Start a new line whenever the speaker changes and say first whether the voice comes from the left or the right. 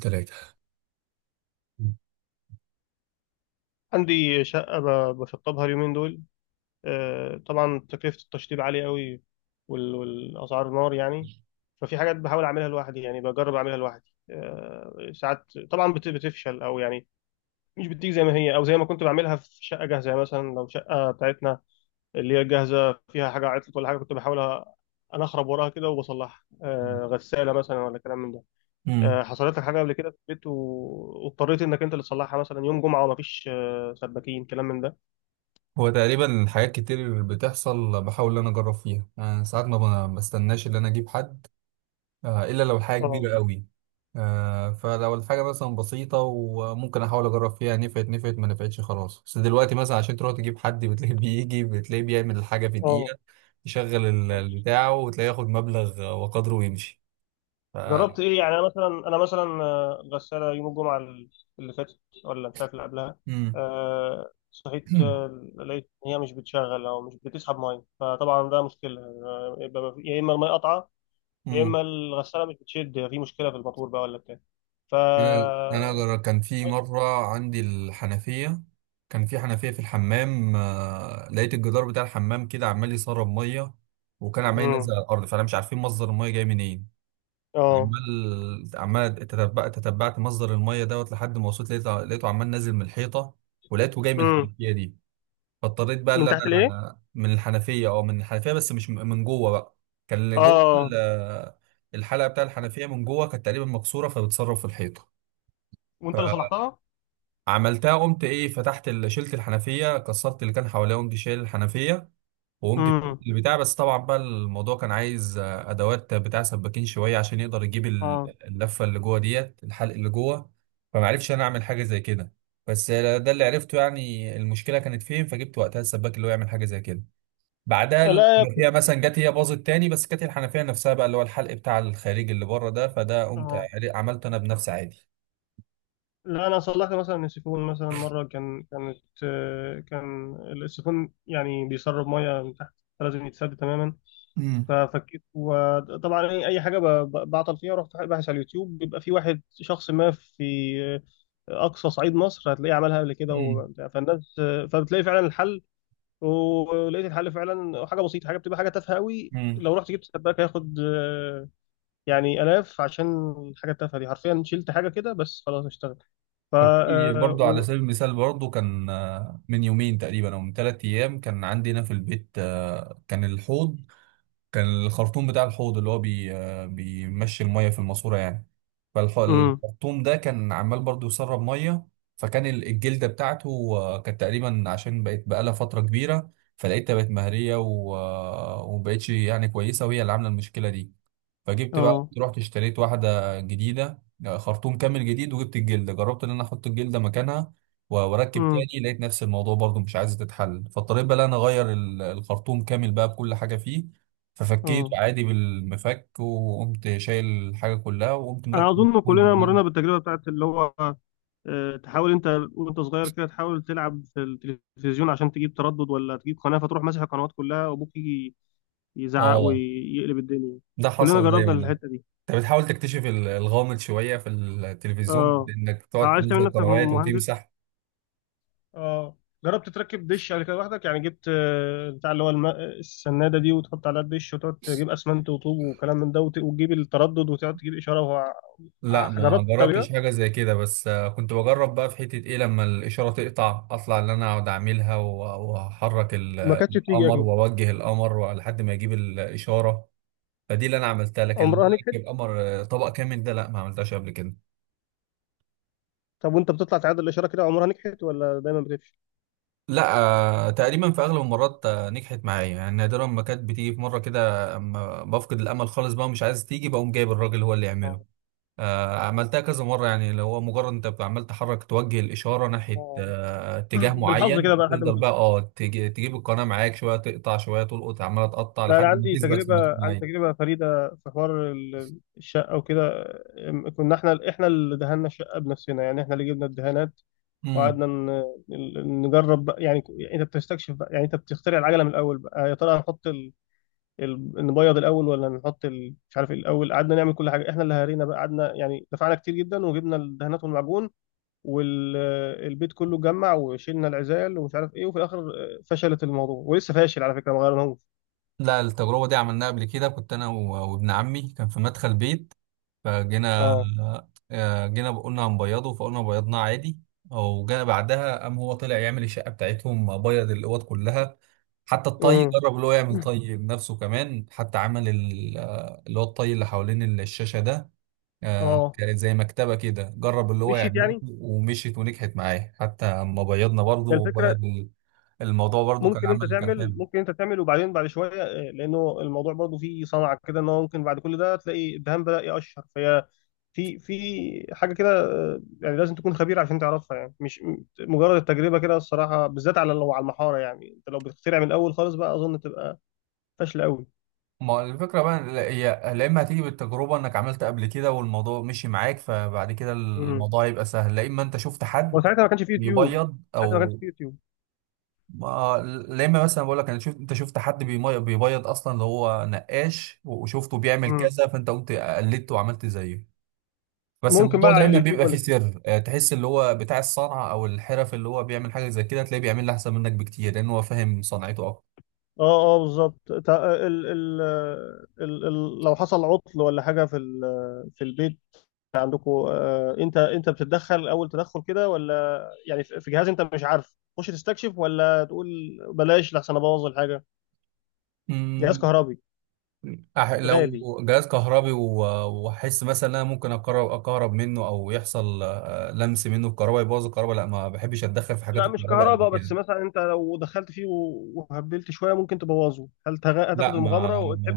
right: ثلاثة.
left: عندي شقة بشطبها اليومين دول. طبعا تكلفة التشطيب عالية قوي، والأسعار نار يعني. ففي حاجات بحاول أعملها لوحدي، يعني بجرب أعملها لوحدي ساعات طبعا بتفشل أو يعني مش بتيجي زي ما هي، أو زي ما كنت بعملها في شقة جاهزة. يعني مثلا لو شقة بتاعتنا اللي هي جاهزة فيها حاجة عطلت ولا حاجة، كنت بحاول أنخرب وراها كده وبصلحها. غسالة مثلا، ولا كلام من ده.
right: امم
left: حصلت لك حاجة قبل كده في البيت واضطريت إنك أنت اللي تصلحها، مثلا يوم جمعة ومفيش سباكين، كلام من ده؟
right: هو تقريبا حاجات كتير بتحصل، بحاول ان انا اجرب فيها أنا. ساعات ما بستناش ان انا اجيب حد، الا لو الحاجه
left: اه،
right: كبيره قوي. فلو الحاجه مثلا بسيطه وممكن احاول اجرب فيها، نفعت نفعت، ما نفعتش خلاص. بس دلوقتي مثلا عشان تروح تجيب حد بتلاقيه بيجي بتلاقيه بيعمل الحاجه في
left: اه.
right: دقيقه، يشغل البتاع وتلاقيه ياخد مبلغ وقدره ويمشي. ف...
left: جربت ايه يعني؟ انا مثلا غساله يوم الجمعه اللي فاتت، ولا مش عارف اللي قبلها.
right: امم
left: صحيت، لقيت ان هي مش بتشغل او مش بتسحب ميه. فطبعا ده مشكله، يبقى ما في- يا اما الميه قطعه، يا اما الغساله مش بتشد، في مشكله في الموتور بقى ولا بتاع. ف
right: كان في مره عندي الحنفيه. كان في حنفيه في الحمام، لقيت الجدار بتاع الحمام كده عمال يسرب ميه، وكان عمال ينزل
left: امم.
right: على الارض، فانا مش عارفين مصدر الميه جاي منين.
left: اه.
right: عمال تتبعت مصدر الميه دوت لحد ما وصلت، لقيته عمال نازل من الحيطه، ولقيته جاي من
left: امم.
right: الحنفيه دي. فاضطريت بقى
left: من
right: اللي
left: تحت الايه؟
right: انا من الحنفيه او من الحنفيه، بس مش من جوه بقى. كان اللي جوه
left: اه.
right: الحلقه بتاع الحنفيه من جوه كانت تقريبا مكسوره، فبتسرب في الحيطه.
left: وانت اللي صلحتها؟
right: عملتها قمت ايه، فتحت شلت الحنفيه، كسرت اللي كان حواليها، وقمت شايل الحنفيه، وقمت فك
left: امم.
right: البتاع. بس طبعا بقى الموضوع كان عايز ادوات بتاع سباكين شويه عشان يقدر يجيب
left: اه.
right: اللفه اللي جوه ديت، الحلق اللي جوه. فما عرفش انا اعمل حاجه زي كده، بس ده اللي عرفته يعني المشكله كانت فين، فجبت وقتها السباك اللي هو يعمل حاجه زي كده. بعدها
left: لا يا ابني.
right: الحنفيه مثلا جت هي باظت تاني، بس كانت الحنفيه نفسها بقى اللي هو الحلق بتاع الخارجي اللي بره ده، فده قمت
left: اه.
right: عملته انا بنفسي عادي.
left: لا، انا صلحت مثلا السيفون مثلا مره كان كانت كان السيفون يعني بيسرب ميه من تحت، فلازم يتسد تماما.
right: امم
left: ففكيت. وطبعا أي حاجه بعطل فيها، رحت باحث على اليوتيوب. بيبقى في واحد شخص ما في آه، اقصى صعيد مصر هتلاقيه عملها قبل كده وبتاع. فالناس فبتلاقي فعلا الحل. ولقيت الحل فعلا، حاجه بسيطه، حاجه بتبقى حاجه تافهه قوي.
right: امم
left: لو رحت جبت سباك هياخد يعني الاف عشان الحاجه التافهه دي. حرفيا شلت حاجه كده بس، خلاص اشتغل. ف
right: وفي
left: آه،
right: برضو على
left: و...
right: سبيل المثال برضو كان من يومين تقريبا او من 3 ايام كان عندنا في البيت، كان الحوض، كان الخرطوم بتاع الحوض اللي هو بي آه، بيمشي المية في الماسورة يعني.
left: مم.
right: فالخرطوم ده كان عمال برضو يسرب مية. فكان الجلدة بتاعته كانت تقريبا عشان بقت بقالها فترة كبيرة، فلقيتها بقت مهرية و- آه، ومبقتش يعني كويسة، وهي اللي عاملة المشكلة دي. فجبت بقى
left: اه.
right: رحت اشتريت واحدة جديدة، خرطوم كامل جديد، وجبت الجلدة، جربت ان انا احط الجلدة مكانها و- واركب
left: مم.
right: تاني، لقيت نفس الموضوع برضو مش عايزة تتحل، فاضطريت بقى إن انا اغير الخرطوم كامل بقى بكل حاجة فيه. ففكيت
left: اه.
right: عادي بالمفك، وقمت شايل الحاجة كلها، وقمت
left: انا
right: مركب
left: اظن
right: الخرطوم
left: كلنا
right: جديد.
left: مرينا بالتجربه بتاعت اللي هو تحاول انت وانت صغير كده تحاول تلعب في التلفزيون عشان تجيب تردد ولا تجيب قناه، فتروح ماسح القنوات كلها، وابوك يجي يزعق
right: اه،
left: ويقلب الدنيا.
right: ده
left: كلنا
right: حصل
left: جربنا
right: دايما ده.
left: الحته دي.
right: انت بتحاول تكتشف الغامض شوية في
left: اه.
right: التلفزيون، انك تقعد
left: عايز تعمل
right: تنزل
left: نفسك
right: قنوات
left: مهندس.
right: وتمسح.
left: اه. جربت تركب دش قبل كده لوحدك؟ يعني جبت بتاع اللي هو السناده دي وتحط عليها الدش، وتقعد تجيب اسمنت وطوب وكلام من ده، وتجيب التردد وتقعد تجيب اشاره.
right: لا ما
left: جربت قبل
right: جربتش
left: كده،
right: حاجة زي كده، بس كنت بجرب بقى في حتة ايه، لما الإشارة تقطع أطلع اللي أنا أقعد أعملها و- وأحرك
left: ما كانتش بتيجي
right: القمر
left: اكيد.
right: وأوجه القمر لحد ما يجيب الإشارة. فدي اللي أنا عملتها، لكن إن أنا
left: عمرها نجحت؟
right: أركب قمر، طبق كامل ده لا، ما عملتهاش قبل كده.
left: طب وانت بتطلع تعادل الاشاره كده، عمرها نجحت ولا دايما بتفشل؟
right: لا، تقريبا في أغلب المرات نجحت معايا يعني. نادرا ما كانت بتيجي في مرة كده، أما بفقد الأمل خالص بقى مش عايز تيجي بقوم جايب الراجل هو اللي يعمله.
left: آه.
right: عملتها كذا مرة يعني. لو هو مجرد انت عمال تحرك توجه الإشارة ناحية
left: آه.
right: اتجاه
left: بالحظ كده
right: معين،
left: بقى لحد ما
right: تفضل
left: تيجي.
right: بقى تجيب القناة، معاك شوية تقطع شوية تلقط، عمالة تقطع
left: لا، انا
right: لحد ما
left: عندي
right: تثبت في مكان
left: تجربه. عندي
right: معين.
left: تجربه فريده في حوار الشقه وكده. كنا احنا اللي دهنا الشقه بنفسنا، يعني احنا اللي جبنا الدهانات،
right: امم
left: وقعدنا نجرب بقى، يعني يعني انت بتستكشف بقى، يعني انت بتخترع العجله من الاول بقى. يا ترى هنحط نبيض الاول، ولا نحط مش عارف إيه الاول. قعدنا نعمل كل حاجه، احنا اللي هرينا بقى. قعدنا يعني دفعنا كتير جدا، وجبنا الدهانات والمعجون، والبيت كله اتجمع وشيلنا العزال ومش عارف ايه. وفي الاخر فشلت الموضوع، ولسه فاشل على فكره، ما غيرناهوش.
right: لا، التجربة دي عملناها قبل كده، كنت أنا و- وابن عمي كان في مدخل بيت. فجينا
left: اه.
right: جينا قلنا هنبيضه، فقلنا بيضناه عادي، او جاء بعدها قام هو طلع يعمل الشقه بتاعتهم بيض الاوض كلها. حتى الطي
left: امم.
right: جرب اللي هو يعمل طي بنفسه كمان، حتى عمل اللي هو الطي اللي حوالين الشاشه ده،
left: اه.
right: كانت زي مكتبه كده جرب اللي هو
left: مشيت
right: يعمله
left: يعني،
right: ومشيت ونجحت معاه حتى. اما بيضنا برضه
left: هي الفكره.
right: وبيض الموضوع برضه كان عمل، كان حلو.
left: ممكن انت تعمل وبعدين بعد شويه لانه الموضوع برضو فيه صنعه كده، ان هو ممكن بعد كل ده تلاقي الدهان بدا يقشر. فهي في حاجه كده، يعني لازم تكون خبير عشان تعرفها. يعني مش مجرد التجربه كده الصراحه، بالذات على لو على المحاره. يعني انت لو بتخترع من الاول خالص بقى، اظن تبقى فاشله قوي.
right: ما هو الفكرة بقى، لا- هي لا إما هتيجي بالتجربة إنك عملت قبل كده والموضوع مشي معاك فبعد كده
left: امم.
right: الموضوع يبقى سهل، لا إما أنت شفت حد
left: وساعتها ما كانش في يوتيوب.
right: بيبيض
left: ساعتها ما كانش
right: أو
left: في يوتيوب.
right: ما. لا إما مثلا بقول لك أنا شفت أنت شفت حد بيبيض أصلا، اللي هو نقاش، وشفته بيعمل
left: امم.
right: كذا فأنت قمت قلدته وعملت زيه. بس
left: ممكن بقى
right: الموضوع
left: على
right: دايما
left: اليوتيوب
right: بيبقى فيه
left: ولا كده؟
right: سر، تحس اللي هو بتاع الصنعة أو الحرف اللي هو بيعمل حاجة زي كده تلاقيه بيعمل أحسن منك بكتير، لأن هو فاهم صنعته
left: اه، اه، بالظبط. ال ال ال ال لو حصل عطل ولا حاجه في في البيت عندكم، انت بتتدخل اول تدخل كده، ولا يعني في جهاز انت مش عارف تخش تستكشف، ولا تقول بلاش لحسن ابوظ الحاجه، جهاز
right: أكتر.
left: كهربي
right: لو
left: غالي؟
right: جهاز كهربي و- واحس مثلا ان انا ممكن اقرب اكهرب منه او يحصل لمس منه الكهرباء يبوظ الكهرباء، لا ما بحبش اتدخل في حاجات
left: لا، مش
right: الكهرباء قد
left: كهرباء بس.
right: كده.
left: مثلا انت لو دخلت فيه وهبلت شويه ممكن تبوظه، هل
right: لا،
left: هتاخد المغامره وتحب؟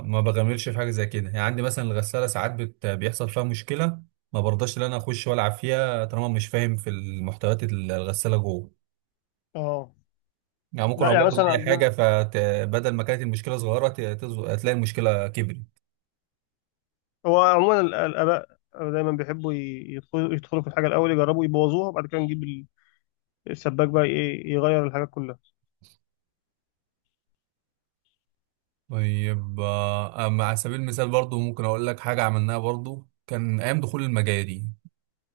right: ما بغامرش في حاجه زي كده يعني. عندي مثلا الغساله ساعات بيحصل فيها مشكله، ما برضاش ان انا اخش والعب فيها طالما مش فاهم في المحتويات الغساله جوه.
left: اه.
right: يعني ممكن
left: لا يعني
right: ابوظ
left: مثلا
right: اي حاجه،
left: عندنا،
right: فبدل ما كانت المشكله صغيره هتلاقي المشكله كبرت.
left: هو عموما الاباء دايما بيحبوا يدخلوا في الحاجه الاول، يجربوا يبوظوها، وبعد كده نجيب السباك بقى يغير الحاجات كلها.
right: طيب، أما على سبيل المثال برضو ممكن أقول لك حاجة عملناها برضو، كان أيام دخول المجاري.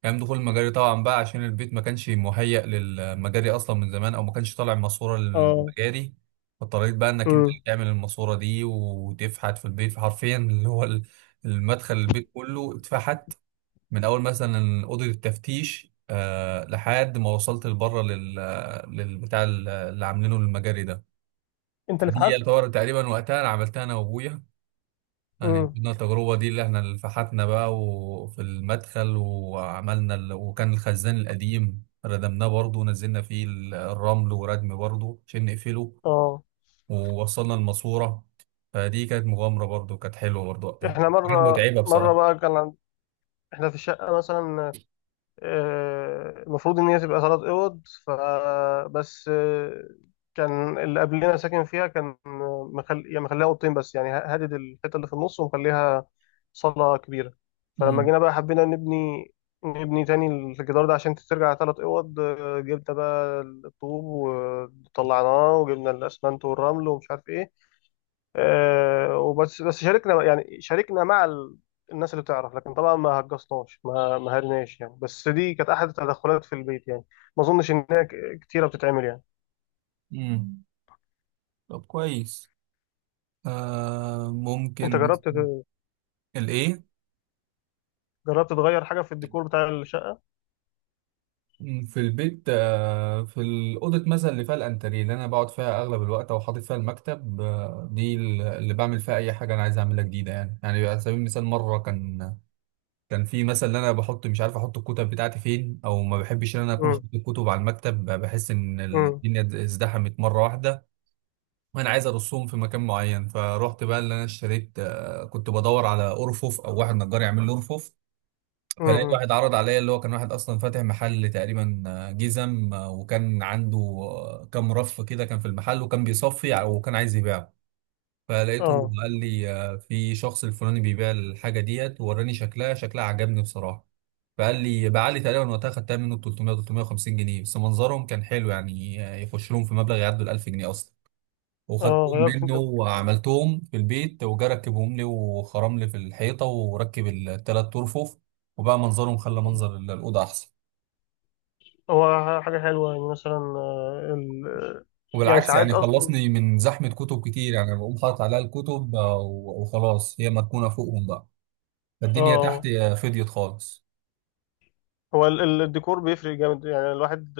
right: أيام دخول المجاري طبعا بقى عشان البيت ما كانش مهيأ للمجاري أصلا من زمان، أو ما كانش طالع ماسورة
left: اه.
right: للمجاري، فاضطريت بقى إنك أنت اللي
left: امم.
right: تعمل الماسورة دي وتفحت في البيت حرفيا اللي هو المدخل، البيت كله اتفحت، من أول مثلا أوضة التفتيش، آه، لحد ما وصلت لبره للبتاع اللي عاملينه للمجاري ده.
left: انت اللي
right: فدي
left: فحت؟
right: يعتبر تقريبا وقتها أنا عملتها أنا وأبويا يعني.
left: امم.
right: كنا التجربة دي اللي احنا اللي فحتنا بقى، وفي المدخل، وعملنا وكان الخزان القديم ردمناه برضه، ونزلنا فيه الرمل وردم برضه عشان نقفله،
left: اه.
right: ووصلنا الماسورة. فدي كانت مغامرة برضه، كانت حلوة برضه وقتها،
left: احنا
right: كانت
left: مره
right: متعبة
left: مره
right: بصراحة.
left: بقى كان عند... احنا في الشقه مثلا المفروض ان هي تبقى 3 اوض، فبس كان اللي قبلنا ساكن فيها كان يعني مخليها اوضتين بس، يعني هادد الحته اللي في النص ومخليها صاله كبيره. فلما
right: امم
left: جينا بقى حبينا نبني تاني الجدار ده عشان ترجع 3 اوض. جبنا بقى الطوب وطلعناه، وجبنا الاسمنت والرمل ومش عارف ايه. وبس بس شاركنا، يعني شاركنا مع الناس اللي بتعرف، لكن طبعا ما هجصناش، ما هرناش يعني. بس دي كانت احد التدخلات في البيت يعني، ما اظنش ان هي كتيره بتتعمل يعني.
right: امم طب كويس. آه،
left: انت
right: ممكن
left: جربت
right: الايه.
left: جربت تغير حاجه في الديكور بتاع الشقه؟
right: في البيت، في الأوضة مثلا اللي فيها الأنتريه اللي أنا بقعد فيها أغلب الوقت أو حاطط فيها المكتب، دي اللي بعمل فيها أي حاجة أنا عايز أعملها جديدة يعني. يعني على سبيل المثال مرة كان، كان في مثلا إن أنا بحط مش عارف أحط الكتب بتاعتي فين، أو ما بحبش إن أنا أكون
left: امم،
right: حاطط الكتب على المكتب، بحس إن
left: امم،
right: الدنيا ازدحمت مرة واحدة، وأنا عايز أرصهم في مكان معين. فروحت بقى اللي أنا اشتريت، كنت بدور على أرفف أو واحد نجار يعمل لي أرفف. فلقيت
left: امم.
right: واحد عرض عليا اللي هو كان واحد اصلا فاتح محل تقريبا، جزم، وكان عنده كام رف كده كان في المحل وكان بيصفي وكان عايز يبيعه. فلقيته
left: اه،
right: قال لي، في شخص الفلاني بيبيع الحاجه ديت، ووراني شكلها، شكلها عجبني بصراحه. فقال لي باع لي تقريبا وقتها، خدتها منه 300 350 جنيه، بس منظرهم كان حلو يعني. يخش لهم في مبلغ يعدوا ال 1000 جنيه اصلا.
left: اه.
right: وخدتهم
left: غيرت
right: منه
left: انت؟
right: وعملتهم في البيت وجا ركبهم لي وخرم لي في الحيطة وركب التلات ترفف، وبقى منظرهم خلى منظر الأوضة أحسن.
left: هو حاجه حلوه يعني، مثلا يعني
right: وبالعكس
left: ساعات
right: يعني
left: اصلا.
right: خلصني من زحمة كتب كتير يعني. بقوم حاطط عليها الكتب، آه، و- وخلاص هي مدفونة فوقهم بقى. فالدنيا تحت
left: اه،
right: فضيت خالص.
left: هو الديكور بيفرق جامد، يعني الواحد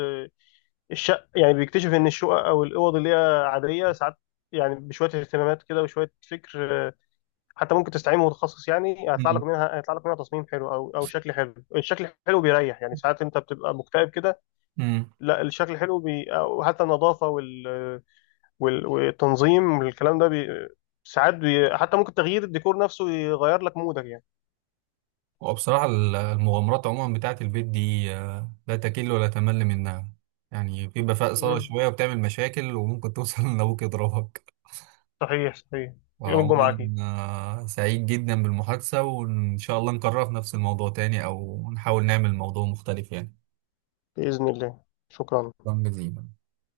left: الشق يعني بيكتشف ان الشقق او الاوض اللي هي عاديه ساعات. يعني بشويه اهتمامات كده وشويه فكر، حتى ممكن تستعين متخصص يعني،
right: مم.
left: هيطلع لك منها تصميم حلو او شكل حلو. الشكل الحلو بيريح. يعني ساعات انت بتبقى مكتئب كده،
right: مم.
left: لا، الشكل الحلو او حتى النظافه والتنظيم والكلام ده ساعات حتى ممكن تغيير الديكور نفسه يغير لك مودك يعني.
right: وبصراحة المغامرات عموما بتاعت البيت دي، لا تكل ولا تمل منها يعني. بيبقى فيها إثارة
left: مم.
right: شوية وبتعمل مشاكل وممكن توصل إن أبوك يضربك.
left: صحيح، صحيح. يوم الجمعه
right: وعموما،
left: اكيد.
right: سعيد جدا بالمحادثة وإن شاء الله نكررها في نفس الموضوع تاني، أو نحاول نعمل موضوع مختلف يعني.
left: باذن الله. شكرا.
right: شكرا جزيلا.